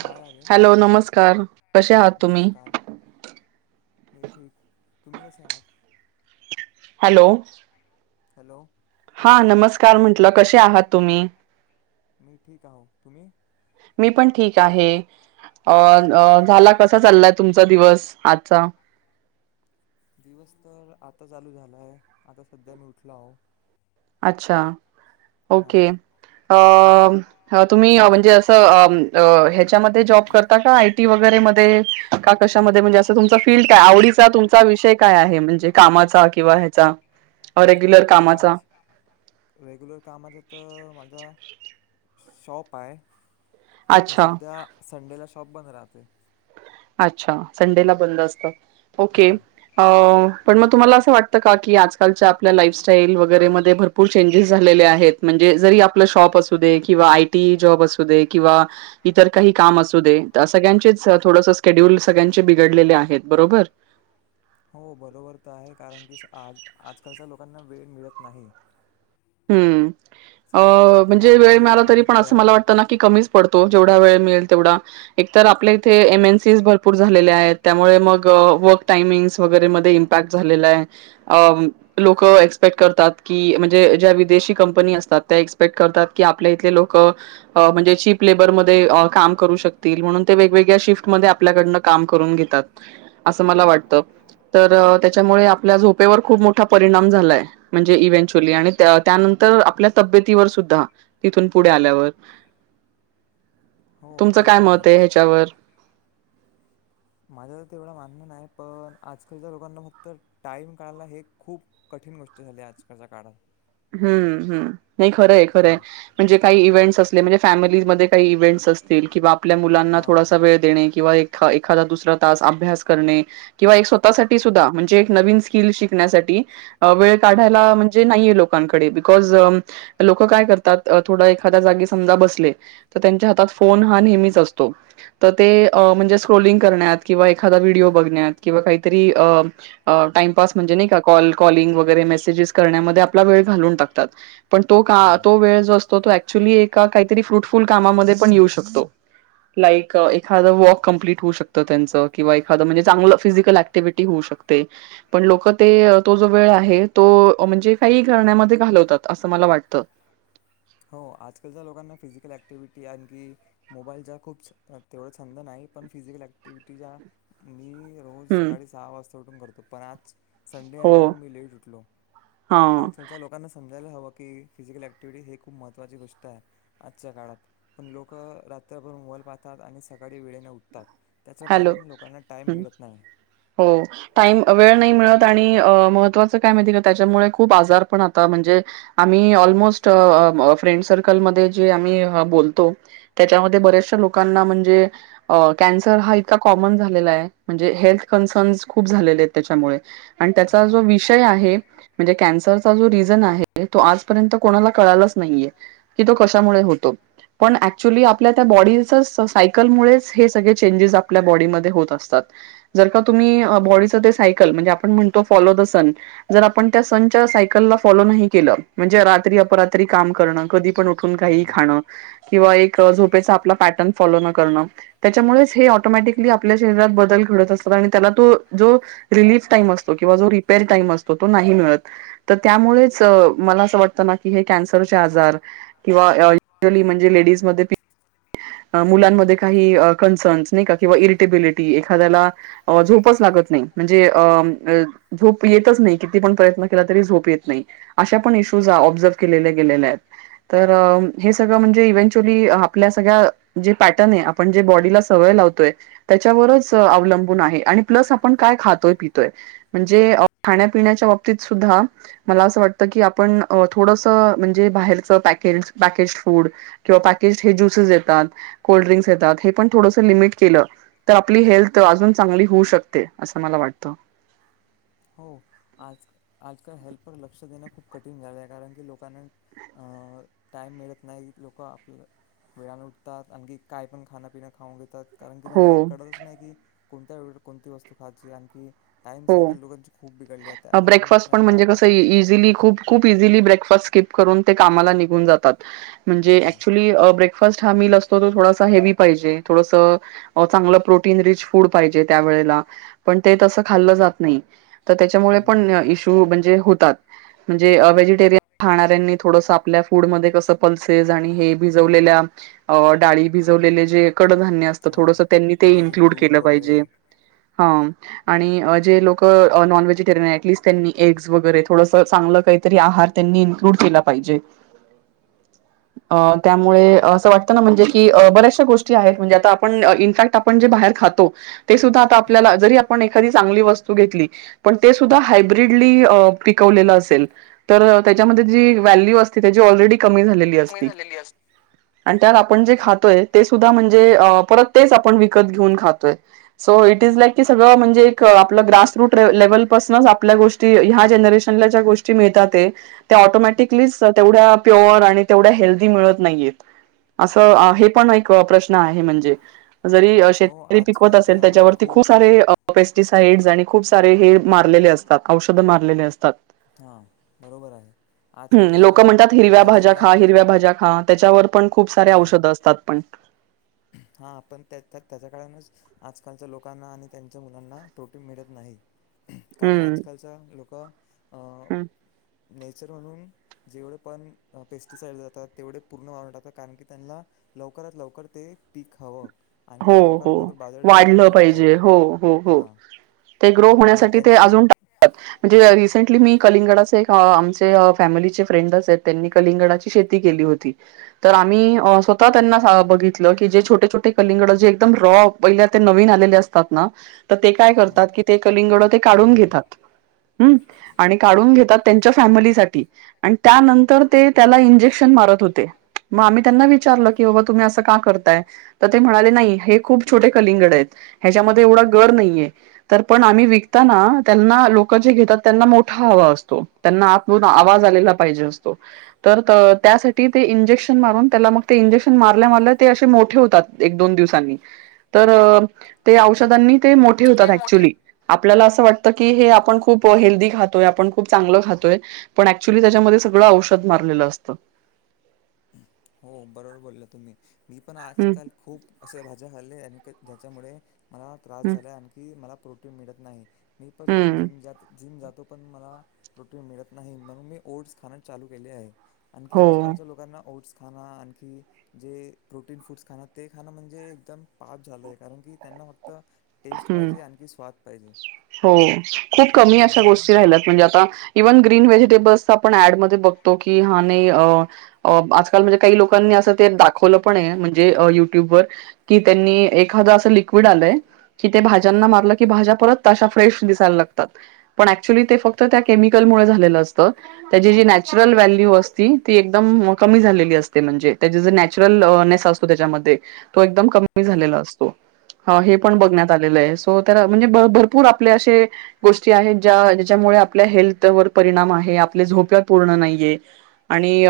आवाज आ रे हॅलो! नमस्कार कसे आहात तुम्ही? नमस्कार मी ठीक तुम्ही कसे आहात? हॅलो! हॅलो! हा, नमस्कार! म्हटलं कसे आहात तुम्ही? मी ठीक आहोत तुम्ही? मी पण ठीक आहे अ अ झाला कसा चाललाय तुमचा दिवस आजचा? दिवस तर आता चालू झालाय, आता सध्या मी उठलो आहो. अच्छा! हां ओके तुम्ही अ तुम्ही म्हणजे च अ म अम ह्याच्या मध्ये जॉब करता का आय टी वगैरे मध्ये का कशा मध्ये म्हणजे, असा तुमचा फील्ड काय आवडीचा तुमचा? चा विषय काय आहे, म्हणजे कामाचा किंवा ह्याचा रेग्युलर कामाचा? कामाच रेग्युलर कामाचं त माझा शॉप हाय. पण अच्छा सध्या संडेला शॉप बंद राहत. [unintelligible] अच्छा! संडेला बंद असतं. ओके! हां अ पण म तुम्हाला असं वाटतं का की आजकालच्या आपल्या लाईफस्टाईल वगैरे मध्ये भरपूर चेंजेस झालेले आहेत, म्हणजे जरी आपलं शॉप असू दे किंवा आयटी जॉब असू दे किंवा इतर काही काम असू दे सगळ्यांचेच थोडसं शेड्युल सगळ्यांचे बिघडलेले आहेत बरोबर? हो बरोबर त आहे कारण की आ आज आजकालच्या लोकांना वेळ मिळत नाही. हम्म सगळ्या आपल्या अ आपल्या म्हणजे वेळ कामामध्ये मिळाला तरी पण अटकले असं मला राहते वाटतं ना की कमीच पडतो, जेवढा वेळ मिळेल तेवढा एक आपल्या इथे एम एन सीज भरपूर झालेल्या आहेत त्यामुळे मग वर्क टाईमिग्स वगैरे मध्ये इमपॅक्ट झालेलं आहे. अम्म लोकं एक्सपेक्ट करतात की म्हणजे ज्या विदेशी कंपनी असतात त्या एक्सपेक्ट करतात की आपल्या इथले लोकं अ म्हणजे चीप लेबरमध्ये अ काम करू शकतील म्हणून ते वेगवेगळ्या शिफ्टमध्ये आपल्याकडनं काम करून घेतात, असं मला वाटत तर त्याच्यामुळे आपल्या झोपेवर खूप मोठा परिणाम झालाय म्हणजे इव्हेंचुली आणि त्या त्यानंतर आपल्या तब्येतीवर सुद्धा इथून पुढे आल्यावर. हो तुमचं ते काय पण मत आहे ह्याच्यावर? माझं तर तेवढं मानणं नाही पण आजकालच्या लोकांना फक्त टाईम काढायला हे खूप कठीण गोष्ट झाली आजकालच्या काळात हम्म हम्म नाही खरंय खरंय हां. म्हणजे काही इव्हेंट्स अस [unintelligible] म्हणजे फॅमिलीजमध्ये काही इवेंट्स असतील किंवा आपल्या मुलांना हां. थोडासा वेळ देणे किंवा एक ख एखादा दुसरा तास अभ्यास करणे किंवा स्वतःसाठी सुद्धा म्हणजे एक नवीन स्किल शिकण्यासाठी अ वेळ काढायला म्हणजेे नाही लो कांकडे बिकॉज लोकं काय करतात थोडं एखाद्या जागी समजा बसले, तर त्यांच्या हातात फोन हा नेहमीच असतो तर ते अ म्हणजे स्क्रोलिंग करण्यात किंवा एखादा व्हिडिओ बघण्यात किंवा काहीतरी अ अ टाईमपास म्हणजे नाही का कॉल कॉलिंग वगैरे मेसेजेस करण्यामध्ये आपला वेळ घालवून टाकतात, पण तो का हं. तो वेळ जो असतो तो ऍक्च्युली एका काहीतरी फ्रुटफुल कामामध्ये पण येऊ शकतो. लाईक एखादं वॉक कंप्लीट होऊ शकतं त्यांचं किंवा एखादं म्हणजे चांगलं फिजिकल ऍक्टिव्हटी होऊ शकते पण लोकं ते तो जो वेळ आहे तो अ म्हणजे काहीही करण्यामध्ये घालवतात असं मला वाटतं. हो आजकालच्या लोकांना फिजिकल ऍक्टिव्हिटी, आणखी मोबाईलचा खूप तेवढा छंद नाही, पण फिजिकल ऍक्टिव्हीटीज्या मी रोज हं, सकाळी सहा वाजता उटून करतो, पण आज संडे आहे हो, म्हणून मी लेट उठलो, हां, आजकालच्या लोकांना सं हवा की फिजिकल ऍक्टि्हटी हे खूप महत्त्वाची गोष्ट आहे आजच्या काळात पण लोक रात्रभर मोल पाहतात आणि सकाळी वेळेने उठतात त्याचं हॅलो कारण लोकांना टाईम मिळत नाही. हो टाम म्हण तर हा इतका कॉमन झालेला आहे म्हणजे हेल्थ कन्सर्न खूप झालेले त्याच्यामुळे आणि त्याचा हां, जो विषय आहे म्हणजे कॅन्सर र् को कत पण आपल्या त्णणोोण ख हं. ऑटोमॅटिकली आपल्या शरीरात बदल घडत असतात आणि त्याला तो जो रिलीफ टाईम असतो किंवा जो रिपेर टाईम असतो तो नाही मिळत तर त्यामुळेच मला असं वाटतं ना की हे कॅन्सरचे आजार किंवा यली म्हणजे लेडीजमध्ये मुलांमध्ये काही कन्सर्न नाही का किंवा इरिटेबिलिटी एखाद्याला झोपच लागत नाही म्हणजेोप येतच नाही किती पण प्रयत्न केला तरी झोप येत नाही अशा पण इशूज ऑब्झर्व केले गेल्या आहेत तर हे सगळं म्हणजे इवचुली आपल्या सगळ्या जे पॅटर्न आहे आपण जे बॉडीला सवय लावतोय त्याच्यावरच अवलंबून आहे आणि प्लस आपण काय खातोय पितोय म्हणजे खाण्यापिण्याच्या बाबतीत सुद्धा मला असं वाटतं की आपण थोडस म्हणजे बाहेरच पॅके पॅकेज फूड किंवा पॅकेज हे ज्युसेस येतात कोल्ड्रिंस येतात हे पण थोडस लिमिट केलं तर आपली हेल्थ अजून चांगली होऊ शकते असं मला वाटत. प लक्ष देणं खूप कठीण झालं आहे कारण की लोकांना टाइम मिळत नाही लोक आपलं वेळान उठतात आणखी काय पण खाण्यापिना खाऊन घेतात. कारण की हो त्यांना कळतच नाही कि कोणत्या वेळे कोणती वस्तू खायची आणखी [unintelligible] खूप बिघडली आहे त्या कारण ब्रेकफास पण त्यांना म्हणजे कस इझीली खूप खूप इझीली [unintelligible] म्हणजे हां ऍक्चुअली ब्रेकफास्ट हा म - - थोडासा हेव्ही पायजे थोडास चांगल प्रोटिन रिच फूड पायजे त्यावेळेला पण ते तस - - खाल्लं जात नाही. तर त्याच्यामुळे पण इश्यू म्हणजे हो - - म्हणजे व्हेजिटेरिय खाणाऱ्यांनी थोडस आपल्या फूड मध्ये कस पल्सेस आणि हे भिजवलेल्या डाळी भिजवले जे कडधान्य असत हां थोडस त्यांनी ते पनीर इन्क्लूड दूध केलं पाहिजे वगैरे हा. आणि जे लोक नॉन व्हेजिटेरियन टलिस्ट त्यांनी एग्स वगैरे थोडस चांगलं काहीतरी आहार त्यांनी इन्क्लूड केला पाहिजे त्यामुळे असं वाटतं ना म्हणजे की बऱ्याचशा गोष्टी आहेत म्हणजे आ आपण इनफॅक्ट आपण जे बाहेर खातो ते सुद्धा आता हां आपल्याला जरी - - एखादी चांगली वस्तू घेतली पण ते सुद्धा हाय ब्रीडली पिकवलेल आसेल तर त्याच्या मध्ये जी व्हॅल्यू असते ती कमी झालेली असती. आणि त्यात आपण जे खातोय ते सुद्धा म्हणजे परत तेच आपण विकत घेऊन खातोय सो इट इज लाईक की सगळं म्हणजे एक आप ग्रास रूट लेवल पाासनच आपल्या गोष्टी ह्या जनरेशनला ज्या गोष्टी मिळतात ते त्या ऑटोमॅटिकलीच तेवढ्या प्युअर आणि तेवढ्या हेल्दी मिळत नाहीयेत असं हे पण एक प्रश्न आहे म्हणजे? जरी हो शेतकरी पिकवत आजकालच्या असेल जमान्यात त्याच्यावरती खूप सारे पेस्टिसाइड्स आणि खूप सारे हे मारलेले असतात औषधं मारलेले असतात. हां बरोबर आहे हम् आजकालच्या लोक म्हणतात जमान्यात हिरव्या भाज्या भाजींना खा खूप हिरव्या भाज्या खा त्याच्यावर पण खूप सारे हां औषध असतात पण. हा पण त्या त्याच्या कारणानच आजकालच्या लोकांना आणि त्यांच्या मुलांना प्रोटीन मिळत नाही. कारण आजकालच लोक हम्म नेचर म्हणून जेवढे पण पेस्टिसाईड जातात तेवढे पूर्ण वांटातात कारण की त्यांना लवकरात लवकर ते पीक हव हो हो वाढलं पाहिजे हो हो हो हां ते ग्रो आणि होण्यासाठी ते त्यांची अजूनात म्हणजे रिसेंटली मी कलिंगडाच एक आमचे फॅमिलीचे फ्रेंड त्यांनी कलिंगडाची शेती केली होती, तर आम्ही स्वतः त्यांना बघितलं की जे छोटे छोटे कलिंगडे एकदम रॉ पहिले नवीन आलेले असतात ना ते काय हं. करतात की ते कलिंगड ते काढून घेतात हम आणि काढून घेतात त्यांच्या फॅमिलीसाठी आणि त्यानंतर ते त्याला इंजेक्शन मारत होते मग आम्ही त्यांना विचारलं की, बाबा तुम्ही असं का करताय? तर ते म्हणाले नाही हे खूप छोटे कलिंगड आहेत ह्याच्यामध्ये एवढा गर नाहीये, तर पण आम्ही विकताना त्यांना लोक जे घेतात त्यांना मोठा हवा असतो त्यांना द आवाज आलेला पाहिजे असतो तर त्यासाठी ते इंजेक्शन मारून त्याला मग ते इंजेक्शन मारल्या मारल्या ते असे मोठे होतात एक दोन दिवसांनी, तरं ते औषधांनी ते मोठे होतात ऍक्च्युली आपल्याला असं वाटत की हे आपण खूप हेल्दी खातोय, आपण खूप चांगलं खातोय, पण ऍक्चुली त्याच्यामध्ये सगळं औषध मारलेलं असत. हो बरोबर बोलला तुम्ही मी पण हम्म आजकाल खूप अशा भाज्या खाल्ले आणि ज्याच्यामुळे मला त्रास हम्म. झालाय आणखी मला प्रोटीन मिळत नाही. मी पण रोज हम्म जिम जात जिम जात तो पण मला प्रोटीन मिळत नाही म्हणून मी ओटस खाण चालू केले आहे. आणखी हो आजकालच्या लोकांना खां आणखी जे प्रोटीन फूड्स खाणं ते खाणं म्हणजे एकदम पाप झालं आहे. कारण की त्यांना फक्त टेस्ट हं पाहिजे आणखी स्वाद पाहिजे हो, खूप हे कमी तुम्ही अशा मानता का गोष्टी राहिल्या म्हणजे आता इव्हन ग्रीन व्हेज बस पण ऍड मध्ये बघतो की हा नाही आज-काल म्हणजे काही लोकांनी अस दाखवलं पण म्हणजे युट्यूब वर की, त्यांनी एखाद्या लिक्विड आलंय कि ते भाज्यांना मारलं की भाज्या परत तशा फ्रेश दिस पण ऍक्च्युली ते फक्त त्या केमिकल मुळ झालेल असते त्याची जी नॅचरल व्हॅल्यू असते ती एकदम कमी झालेली असते, म्हणजे त्याचे जर नॅचरलनेस असतो त्याच्यामध्ये तो एकदम कमी हां झालेला असतो ह हे पण हां बघण्यात असं होतं ना त्या म्हणजे भरपूर आपल्या अशा गोष्टी आहेत जा ज्याच्यामुळे आपले आपल्या हेल्थवर परिणाम आहे, आपले झोप पूर्ण नाहीये आणि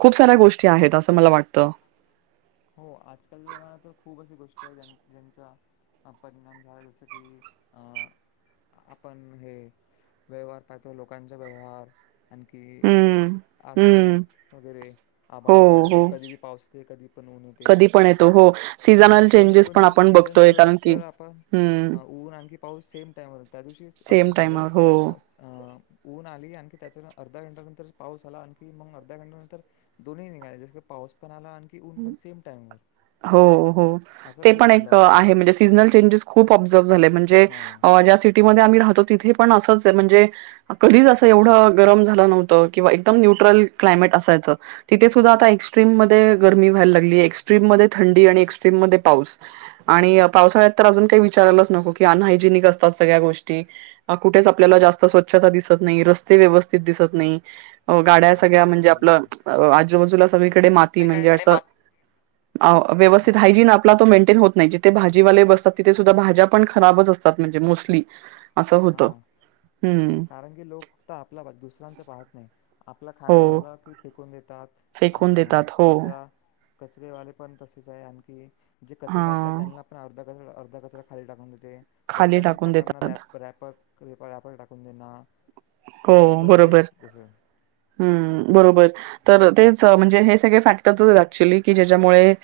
खूप साऱ्या गोष्टी आहेत असं मला वाटत. त्यांचा आपण म्हणालात जस की अं आपण हे व्यवहार लोकांचा व्यवहार आणखी हम्म हम्म आसमानात वगैरे, हो आभाळात वगैरे, हो कधी बी पाऊस येते, कधी पण ऊन येते, कधी पण येतो हो आणखी सीझनल कोणी चेंजेस पण कोणी आपण सीझनच्या बघतोय कारण वेळेस की तर आपण हम्म ऊन आणखी पाऊस सेम टाइमवर त्या दिवशी सेम असं झालं. टाइमावर हो ऊन आली आणखी त्याच्या अर्ध्या घंटाानंतर पाऊस आला आणखी मग अर्ध्या घंटाानंतर दोन्ही निघाले जस की पाऊस पण आला आणखी ऊन पण सेम टाईमवर हो हो असा ते खूप पण एक बदलाव होत आहे म्हणजे सिझनर चेंजेस खूप ऑबजर झाले म्हणजे हां ज्या सिटीमध्ये आम्ही राहतो. तिथे पण असच आहे म्हणजे कधीच असं एवढं गरम झाल नव्हतं. किंवा एकदम न्यूट्रल क्लायमेट असायचं, तिथे सुद्धा आता एक्स्ट्रीम मध्ये गरमी व्हायला लागली. एक्स्ट्रीम मध्ये थंडी, आणि एक्स्ट्रीम मध्ये पाऊस, आणि पावसाळ्यात तर अजून काही विचारायलाच नको. की अनहायजेनिक असतात सगळ्या गोष्टी, कुठेच आपल्याला जास्त स्वच्छता दिसत नाही रस्ते व्यवस्थित दिसत नाही. गाड्या अं हां सगळ्या बरोबर म्हणजे बोलला तुम्ही आपलं आजूबाजूला सगळीकडे माती के म्हणजे सगळीकडे असं मा व्यवस्थित हां हायजिन आपला तो मेंटेन मेंटेन होत नाही जिथे भाजीवाले बसतात तिथे सुद्धा भाज्या पण खराब असतात मोस्टली. असं हा होतं. हं. कारण की लोक फक्त आपला पाहतात दुसऱ्यांच पाहत नाही. आपल खाण झाल हो. की फेकून देतात फेकून देतात. हो. कचरा. कचरेवाले पण तसेच आहे आणखी जे कचरी टाकतात हां. त्यांना आपण अर्धा अर्ध कचरा खा टाकून खाली रस्त्यांनी टाकून खाता ना र देतात. पर टाकून देना हो बरोबर हम् बरोबर तर तेच म्हणजे हे सगळे फॅक्टर ऍक्च्युअली की ज्याच्यामुळे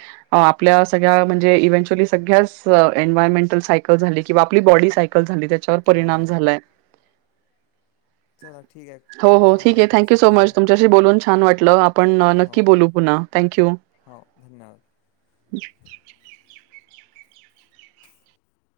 आपल्या सगळ्या म्हणजे इव्हेन्च्युअली सगळ्या एन्व्हायरमेंटल सायकल झाली किंवा आपली बॉडी सायकल झाली परिणाम हां झालाय चला ठीक आहे हो खूप हो चांगला ठीक आहे वाटलं थँक्यू तुमच्यासोबत सो बोलून मच तुमच्याशी बोलून छान वाटलं आपण हो नक्की बोलू पुन्हा थँक यू हो धन्यवाद